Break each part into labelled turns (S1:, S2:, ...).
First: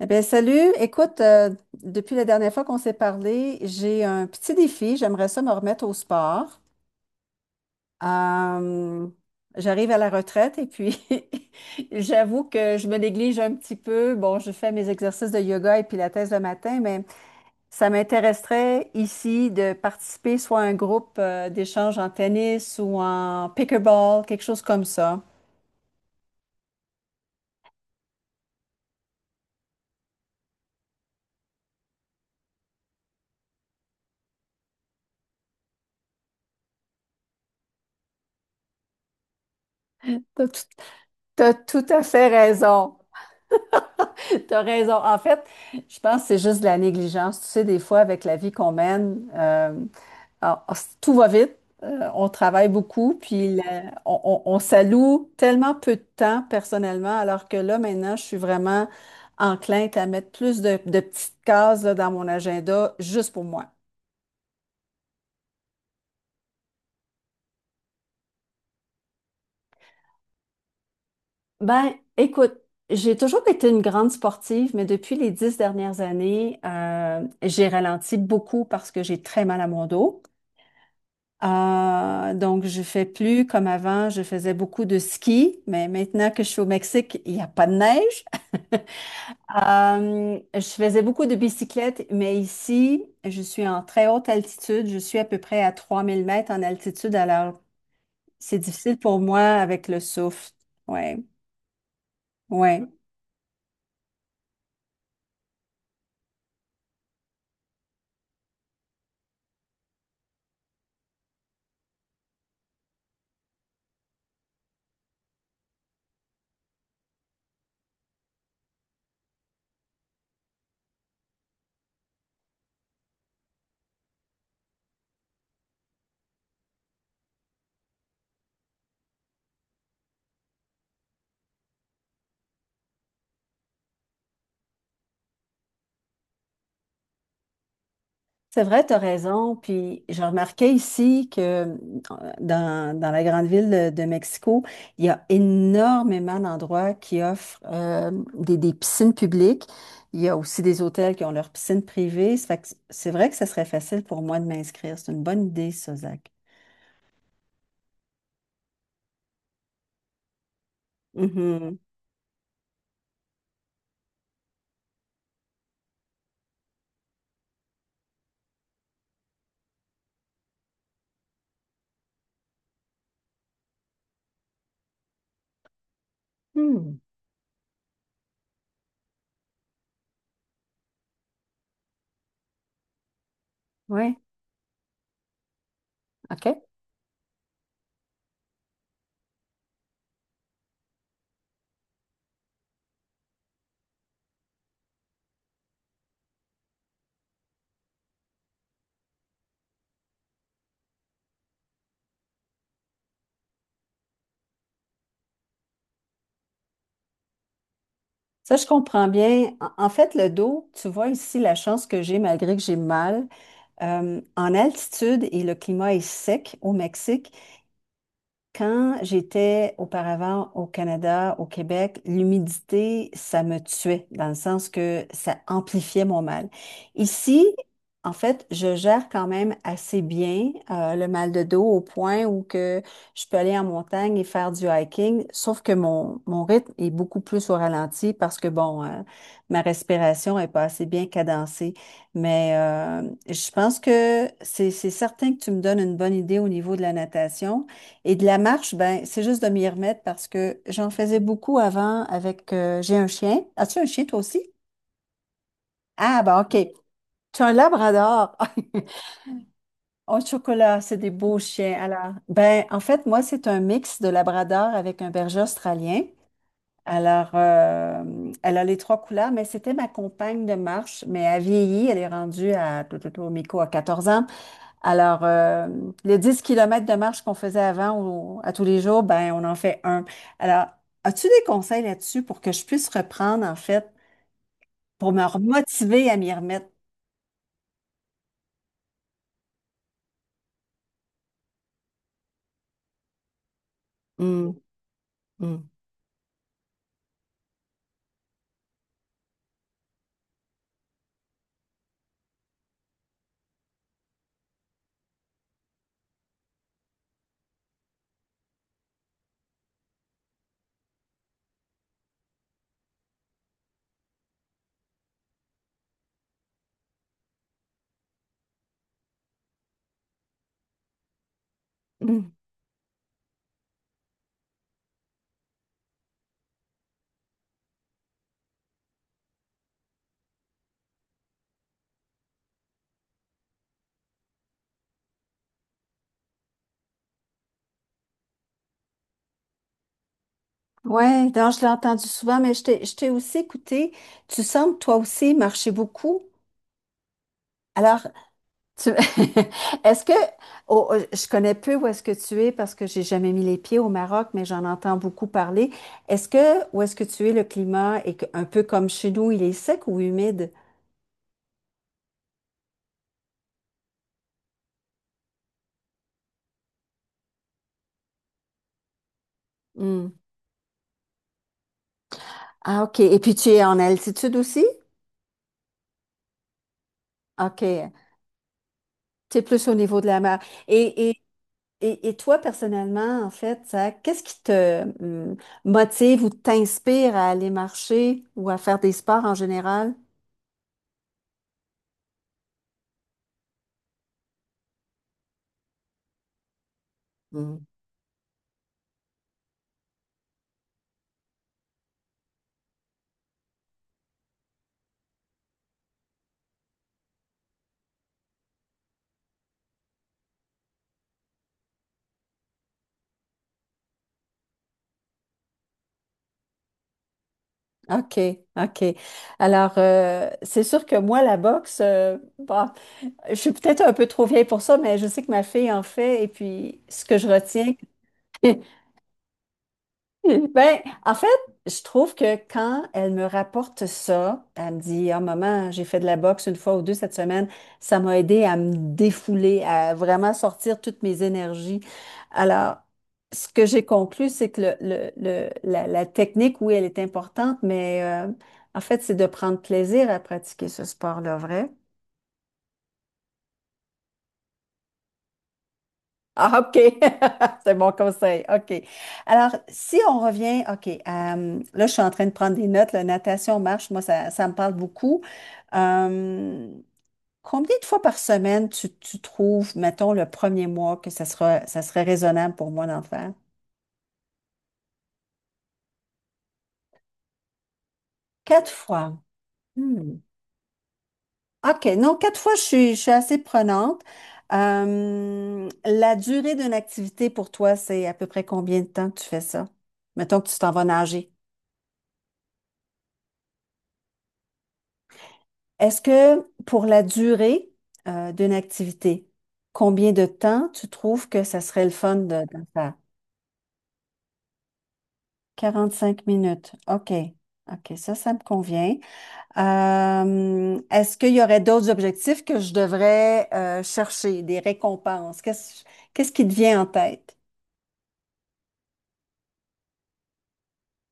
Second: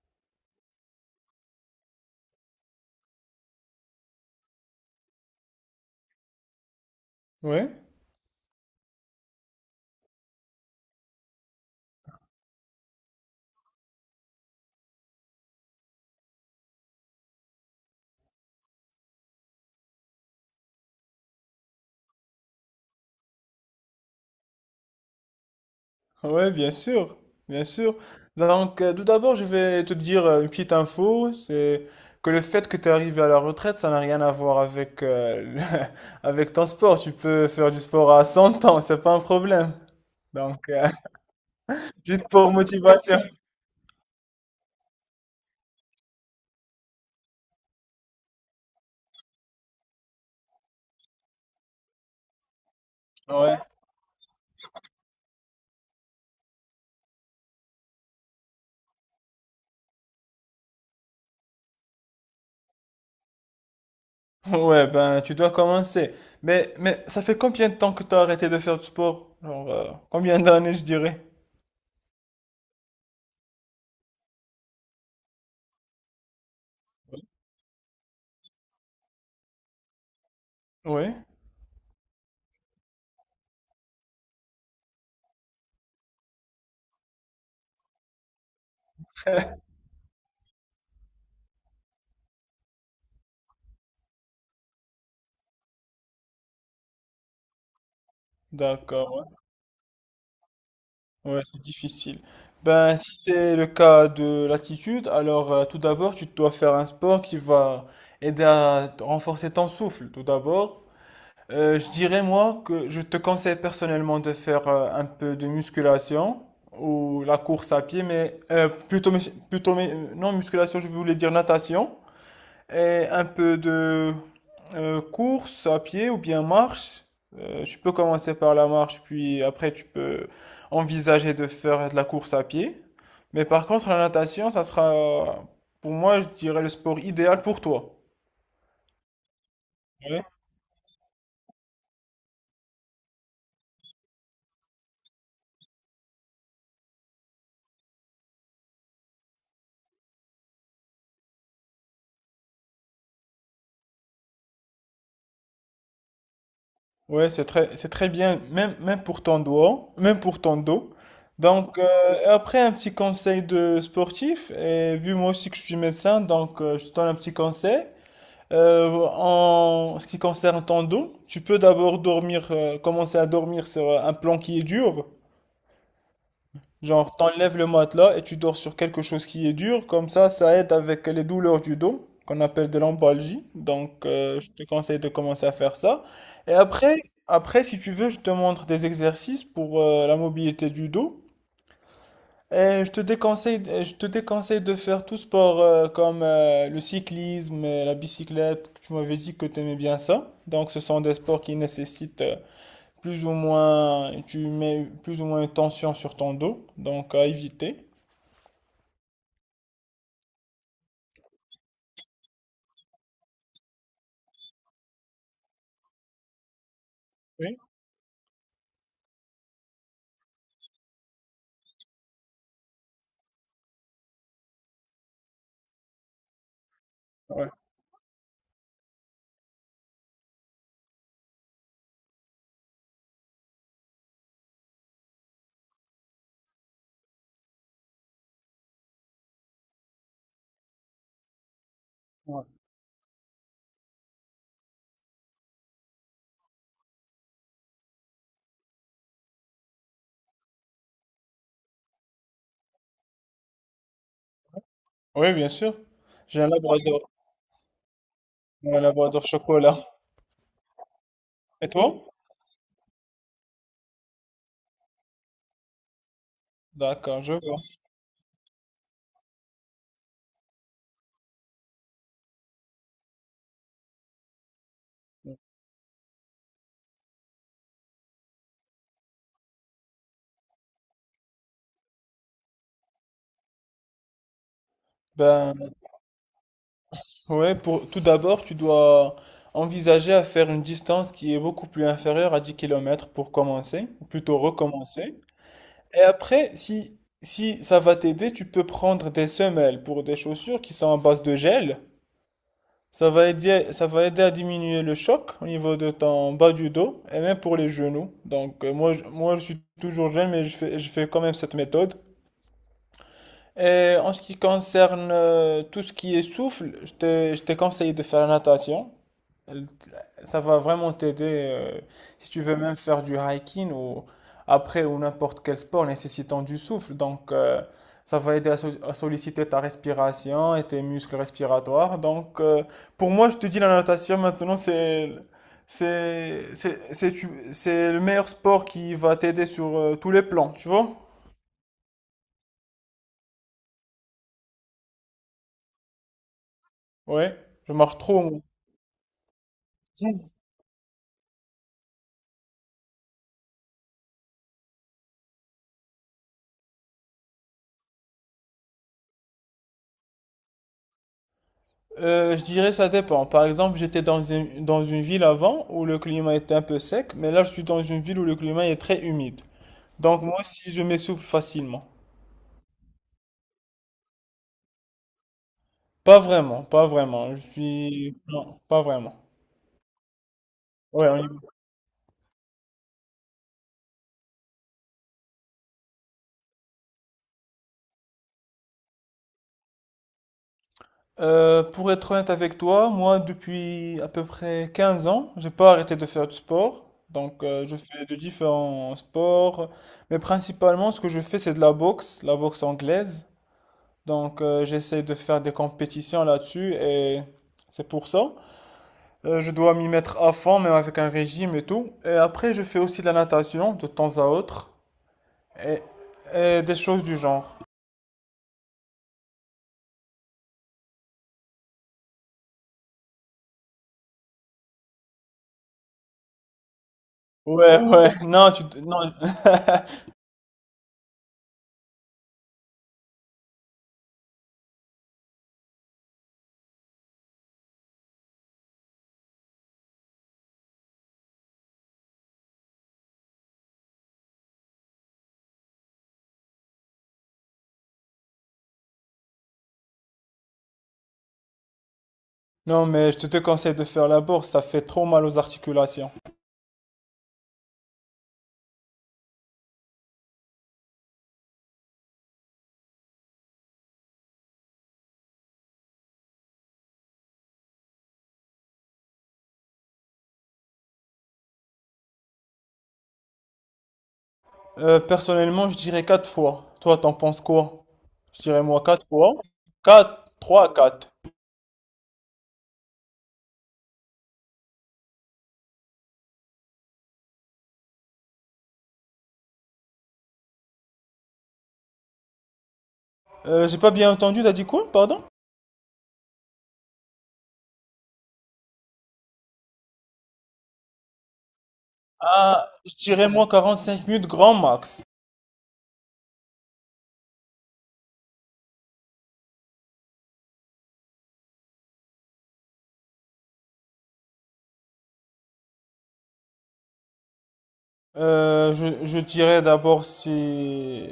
S1: Eh bien, salut. Écoute, depuis la dernière fois qu'on s'est parlé, j'ai un petit défi. J'aimerais ça me remettre au sport.
S2: Ouais,
S1: Euh, j'arrive à la retraite et puis j'avoue que je me néglige un petit peu. Bon, je fais mes exercices de yoga et pilates le matin, mais ça m'intéresserait ici de participer soit à un groupe d'échange en tennis ou en pickleball, quelque chose comme ça.
S2: ouais, bien sûr, bien sûr. Donc, tout d'abord, je vais te dire une petite info, c'est que le fait que tu es arrivé à la retraite, ça n'a rien à voir avec avec ton sport. Tu peux faire du sport à 100 ans, c'est pas un problème.
S1: T'as tout,
S2: Donc,
S1: t'as tout à
S2: juste
S1: fait
S2: pour
S1: raison.
S2: motivation.
S1: T'as raison. En fait, je pense que c'est juste de la négligence. Tu sais, des fois, avec la vie qu'on mène, alors, tout va vite. On travaille beaucoup, puis
S2: Ouais.
S1: on s'alloue tellement peu de temps personnellement, alors que là, maintenant, je suis vraiment enclin à mettre plus de petites cases là, dans mon agenda juste pour moi.
S2: Ouais, ben, tu dois commencer. Mais ça fait combien de temps que tu as arrêté de faire du sport? Genre, combien d'années, je dirais?
S1: Ben, écoute, j'ai toujours été une grande sportive, mais depuis les 10 dernières années, j'ai ralenti beaucoup parce que j'ai très mal à mon dos.
S2: Oui,
S1: Donc, je fais plus comme avant, je faisais beaucoup de ski, mais maintenant que je suis au Mexique, il n'y a pas de neige. Je faisais beaucoup de bicyclette, mais ici, je suis en très haute altitude. Je suis à peu près à 3 000 mètres en altitude, alors c'est difficile pour
S2: d'accord.
S1: moi avec le souffle. Ouais,
S2: Ouais, c'est difficile.
S1: ouais.
S2: Ben, si c'est le cas de l'attitude, alors tout d'abord, tu dois faire un sport qui va aider à renforcer ton souffle, tout d'abord. Je dirais, moi, que je te conseille personnellement de faire un peu de musculation ou la course à pied, mais plutôt, mus- plutôt, mais, non, musculation, je voulais dire natation. Et un peu de course à pied ou bien marche. Tu peux commencer par la marche, puis après tu peux envisager de faire de la course à pied. Mais par contre, la natation, ça sera, pour moi, je dirais le sport idéal pour toi.
S1: C'est vrai, tu as raison. Puis
S2: Ouais,
S1: j'ai remarqué ici que dans la grande ville de Mexico, il y a énormément d'endroits qui offrent des piscines publiques. Il y a aussi des hôtels qui ont leurs piscines privées. Ça fait que c'est vrai que ça serait facile pour moi de m'inscrire. C'est une bonne idée, ça, Zach.
S2: ouais, c'est très bien, même, même pour ton dos, même pour ton dos.
S1: Mhm.
S2: Donc, et après, un petit conseil de sportif, et vu moi aussi que je suis médecin, donc je te donne un petit conseil. En ce qui concerne ton dos, tu peux d'abord dormir, commencer à dormir sur un plan qui est dur.
S1: Hmm.
S2: Genre, t'enlèves le matelas et tu dors sur quelque chose qui est dur. Comme ça aide avec les douleurs du dos, qu'on appelle de l'embalgie. Donc,
S1: Oui,
S2: je te conseille de commencer à faire ça. Et
S1: OK.
S2: après, après, si tu veux, je te montre des exercices pour la mobilité du dos. Je te déconseille de faire tout sport comme le cyclisme, la bicyclette. Tu m'avais dit que tu aimais bien ça. Donc, ce sont des sports qui nécessitent plus ou moins, tu mets plus ou moins une tension sur ton dos. Donc, à éviter.
S1: Ça, je comprends bien. En fait, le dos, tu vois ici la chance que j'ai malgré que j'ai mal. En altitude et le climat est sec au Mexique. Quand j'étais auparavant au Canada, au Québec, l'humidité, ça me tuait, dans le sens que ça amplifiait mon mal. Ici, en fait, je gère quand même assez bien le mal de dos au point où que je peux aller en montagne et faire du hiking, sauf que mon rythme est beaucoup plus au ralenti parce que, bon, ma respiration est pas assez bien cadencée.
S2: Ouais.
S1: Mais je pense que c'est certain que tu me donnes une bonne idée au niveau de la natation. Et de la marche, ben, c'est juste de m'y remettre parce que j'en faisais beaucoup avant avec, j'ai un chien. As-tu un chien toi aussi?
S2: Oui, bien sûr.
S1: Ah, ben,
S2: J'ai
S1: OK. Tu as un labrador.
S2: un labrador chocolat.
S1: Au chocolat, c'est des beaux
S2: Et
S1: chiens.
S2: toi?
S1: Alors, ben, en fait, moi, c'est un mix de labrador avec un berger australien.
S2: D'accord,
S1: Alors,
S2: je vois.
S1: elle a les trois couleurs, mais c'était ma compagne de marche, mais elle vieillit. Elle est rendue à, tout, tout, tout, Miko à 14 ans. Alors, le 10 km de marche qu'on faisait avant à tous les jours, ben, on en fait un. Alors, as-tu des conseils là-dessus pour que je puisse reprendre, en fait, pour me
S2: Ben,
S1: remotiver à m'y remettre?
S2: ouais, pour, tout d'abord, tu dois envisager à faire une distance qui est beaucoup plus inférieure à 10 kilomètres pour commencer, ou plutôt
S1: Mm,
S2: recommencer.
S1: mm,
S2: Et après, si ça va t'aider, tu peux prendre des semelles pour des chaussures qui sont en base de gel. Ça va aider à diminuer le choc au niveau de ton bas du dos et même pour les genoux. Donc, moi, je suis toujours jeune, mais je fais quand même cette méthode. Et en ce qui concerne tout ce qui est souffle, je te conseille de faire la natation. Elle- Ça va vraiment t'aider euh, si
S1: mm.
S2: tu veux même faire du hiking ou après ou n'importe quel sport nécessitant du souffle. Donc, ça va aider à, à solliciter ta respiration et tes muscles respiratoires. Donc, pour moi, je te dis la natation maintenant, c'est le meilleur sport qui va t'aider sur tous les plans, tu vois?
S1: Oui, donc je l'ai entendu souvent, mais je t'ai aussi écouté. Tu sembles toi aussi marcher beaucoup.
S2: Ouais, je marche
S1: Alors,
S2: trop.
S1: Tu- Est-ce que oh, oh, je connais peu où est-ce que tu es parce que j'ai jamais mis les pieds au Maroc, mais j'en entends beaucoup parler. Est-ce que où est-ce que tu es, le climat un peu comme chez nous, il est sec ou humide?
S2: Je dirais ça dépend. Par exemple, j'étais dans une ville avant où le climat était un peu sec, mais là je suis dans une ville où le climat est très humide.
S1: Hmm.
S2: Donc moi aussi je m'essouffle facilement.
S1: Ah, OK. Et puis tu es en altitude aussi?
S2: Pas vraiment, pas vraiment. Je
S1: OK.
S2: suis... Non, pas vraiment.
S1: Tu es plus au niveau de la mer. Et,
S2: Ouais, on
S1: et,
S2: y va.
S1: et toi, personnellement, en fait, ça, qu'est-ce qui te hmm, motive ou t'inspire à aller marcher ou à faire des sports en général?
S2: Pour être honnête avec toi, moi depuis à peu près 15 ans, j'ai pas arrêté de faire du sport. Donc je fais de différents sports, mais principalement ce que je fais c'est de la boxe anglaise. Donc, j'essaie de faire des compétitions là-dessus et c'est pour ça. Je dois m'y mettre à fond, même avec un régime et tout. Et après, je fais aussi de la natation de temps à autre et, et des choses du genre.
S1: OK, OK. Alors, c'est sûr que moi, la boxe, bon, je suis peut-être un peu trop vieille pour ça, mais je sais que ma fille en fait. Et puis, ce que je retiens,
S2: Ouais, ouais, non, tu, non,
S1: ben, en fait, je trouve que quand elle me rapporte ça, elle me dit, « Ah, maman, j'ai fait de la boxe une fois ou deux cette semaine, ça m'a aidé à me défouler, à vraiment sortir toutes mes énergies. » Alors, ce que j'ai conclu, c'est que la technique, oui, elle est importante, mais en fait, c'est de prendre plaisir à pratiquer ce sport-là, vrai?
S2: non, mais je te conseille de faire la bourse, ça fait trop mal aux articulations.
S1: Ah, OK. C'est mon conseil. OK. Alors, si on revient, OK, là, je suis en train de prendre des notes. La natation, marche, moi, ça me parle beaucoup. Euh, combien de fois par semaine tu trouves, mettons, le premier mois que ça sera, ça serait raisonnable pour moi d'en faire?
S2: Personnellement, je dirais 4 fois. Toi, t'en penses quoi? Je dirais
S1: Quatre
S2: moi 4
S1: fois.
S2: fois.
S1: Hmm.
S2: 4, 3, 4.
S1: OK. Non, quatre fois, je suis assez prenante. La durée d'une activité pour toi, c'est à peu près combien de temps que tu fais ça? Mettons que tu t'en vas nager.
S2: J'ai pas bien entendu, t'as dit quoi, pardon?
S1: Est-ce que pour la durée d'une activité, combien de temps tu trouves que ça serait le fun de
S2: Ah,
S1: faire?
S2: je dirais moi 45 minutes grand max.
S1: 5 minutes. OK. OK, ça me convient. Est-ce qu'il y aurait d'autres objectifs que je devrais chercher, des récompenses? Qu'est-ce qui te vient en tête?
S2: Euh, je dirais d'abord si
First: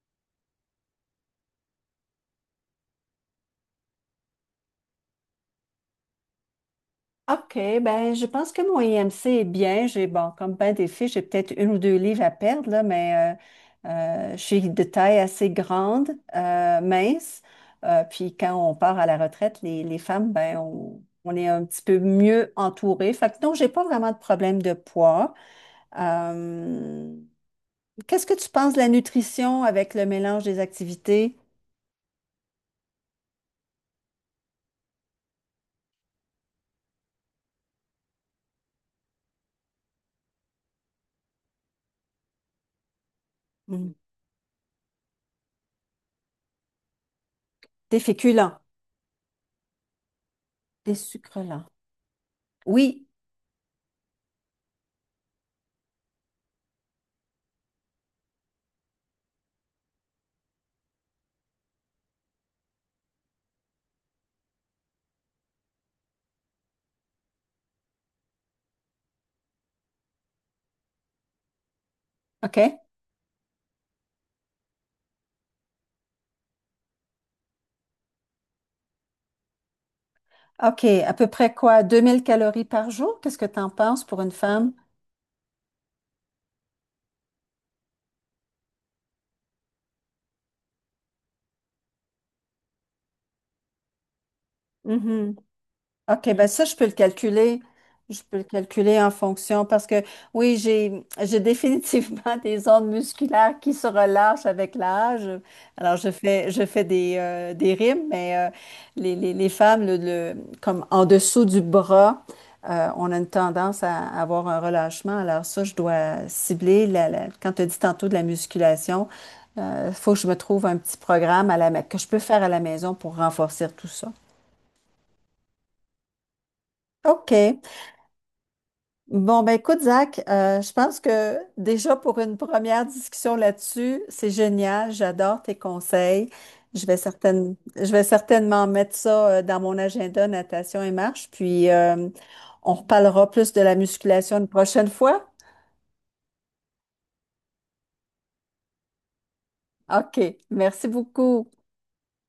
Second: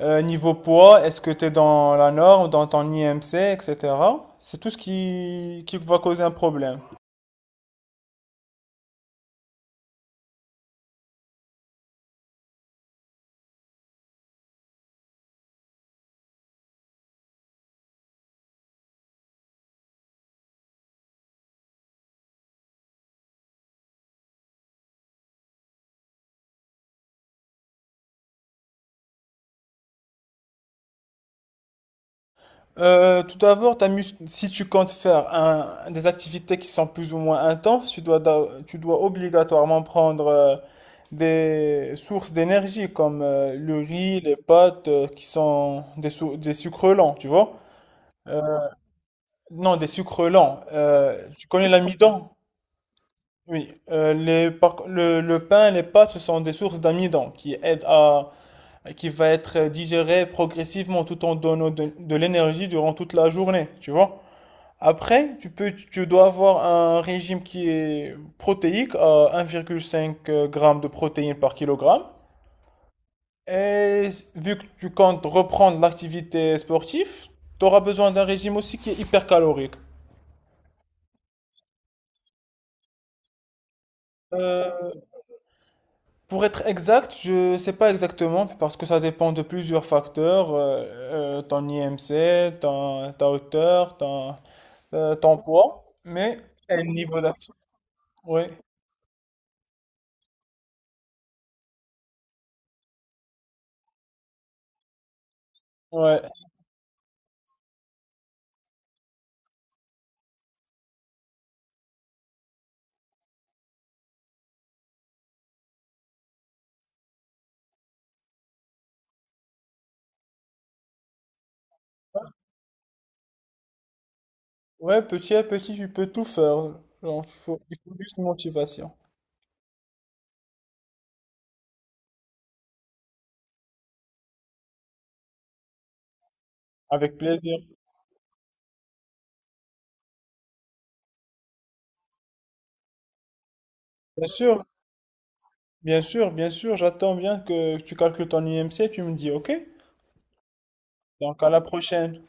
S2: niveau poids, est-ce que tu es dans la norme, dans ton IMC, etc. C'est tout ce qui va causer un problème.
S1: OK, ben je pense que mon IMC est bien. J'ai bon, comme ben des filles, j'ai peut-être une ou deux livres à perdre, là, mais euh, je suis de taille assez grande, mince. Puis quand on part à la retraite, les femmes, ben on est un petit peu mieux entourées. Fait que non, j'ai pas vraiment de problème de poids. Euh, Qu'est-ce que tu penses de la nutrition avec le mélange des activités?
S2: Tout d'abord, si tu comptes faire des activités qui sont plus ou moins intenses, tu dois obligatoirement prendre des sources d'énergie comme le
S1: Mm.
S2: riz, les pâtes, qui sont des sucres lents, tu vois?
S1: Des féculents,
S2: Non, des sucres lents.
S1: des sucres
S2: Tu
S1: lents.
S2: connais l'amidon?
S1: Oui,
S2: Oui. Le pain, les pâtes, ce sont des sources d'amidon qui aident à, qui va être digéré progressivement tout en donnant de l'énergie durant toute la journée, tu vois. Après, tu dois avoir un régime qui est protéique à 1,5 g de protéines par kilogramme.
S1: OK.
S2: Et vu que tu comptes reprendre l'activité sportive, tu auras besoin d'un régime aussi qui est hypercalorique.
S1: OK, à peu près quoi? 2 000 calories par jour? Qu'est-ce que tu en penses pour une femme?
S2: Euh, Pour être exact, je ne sais pas exactement parce que ça dépend de plusieurs facteurs, ton IMC, ta hauteur, ton poids,
S1: OK,
S2: mais
S1: ben ça, je
S2: et le
S1: peux le
S2: niveau d'action.
S1: calculer. Je peux
S2: Oui,
S1: le calculer en fonction parce que oui, j'ai définitivement des ondes musculaires qui se relâchent avec l'âge. Alors, je
S2: ouais.
S1: fais je fais des rimes, mais les femmes, comme en dessous du bras, on a une tendance à avoir un relâchement. Alors ça, je dois cibler quand tu as dit tantôt de la musculation, il faut que je me trouve un petit programme à que je peux faire à la maison pour renforcer tout ça.
S2: Ouais, petit à petit, tu peux tout faire. Genre,
S1: OK.
S2: il faut juste une motivation.
S1: Bon, ben écoute, Zach, je pense que déjà pour une première discussion là-dessus, c'est génial. J'adore tes conseils. Je vais
S2: Avec
S1: certaine-
S2: plaisir.
S1: je vais certainement mettre ça dans mon agenda, natation et marche. Puis on reparlera plus de la
S2: Bien
S1: musculation une
S2: sûr,
S1: prochaine fois.
S2: bien sûr, bien sûr, j'attends bien que tu calcules ton IMC, tu me dis OK.
S1: OK. Merci
S2: Donc
S1: beaucoup.
S2: à la prochaine.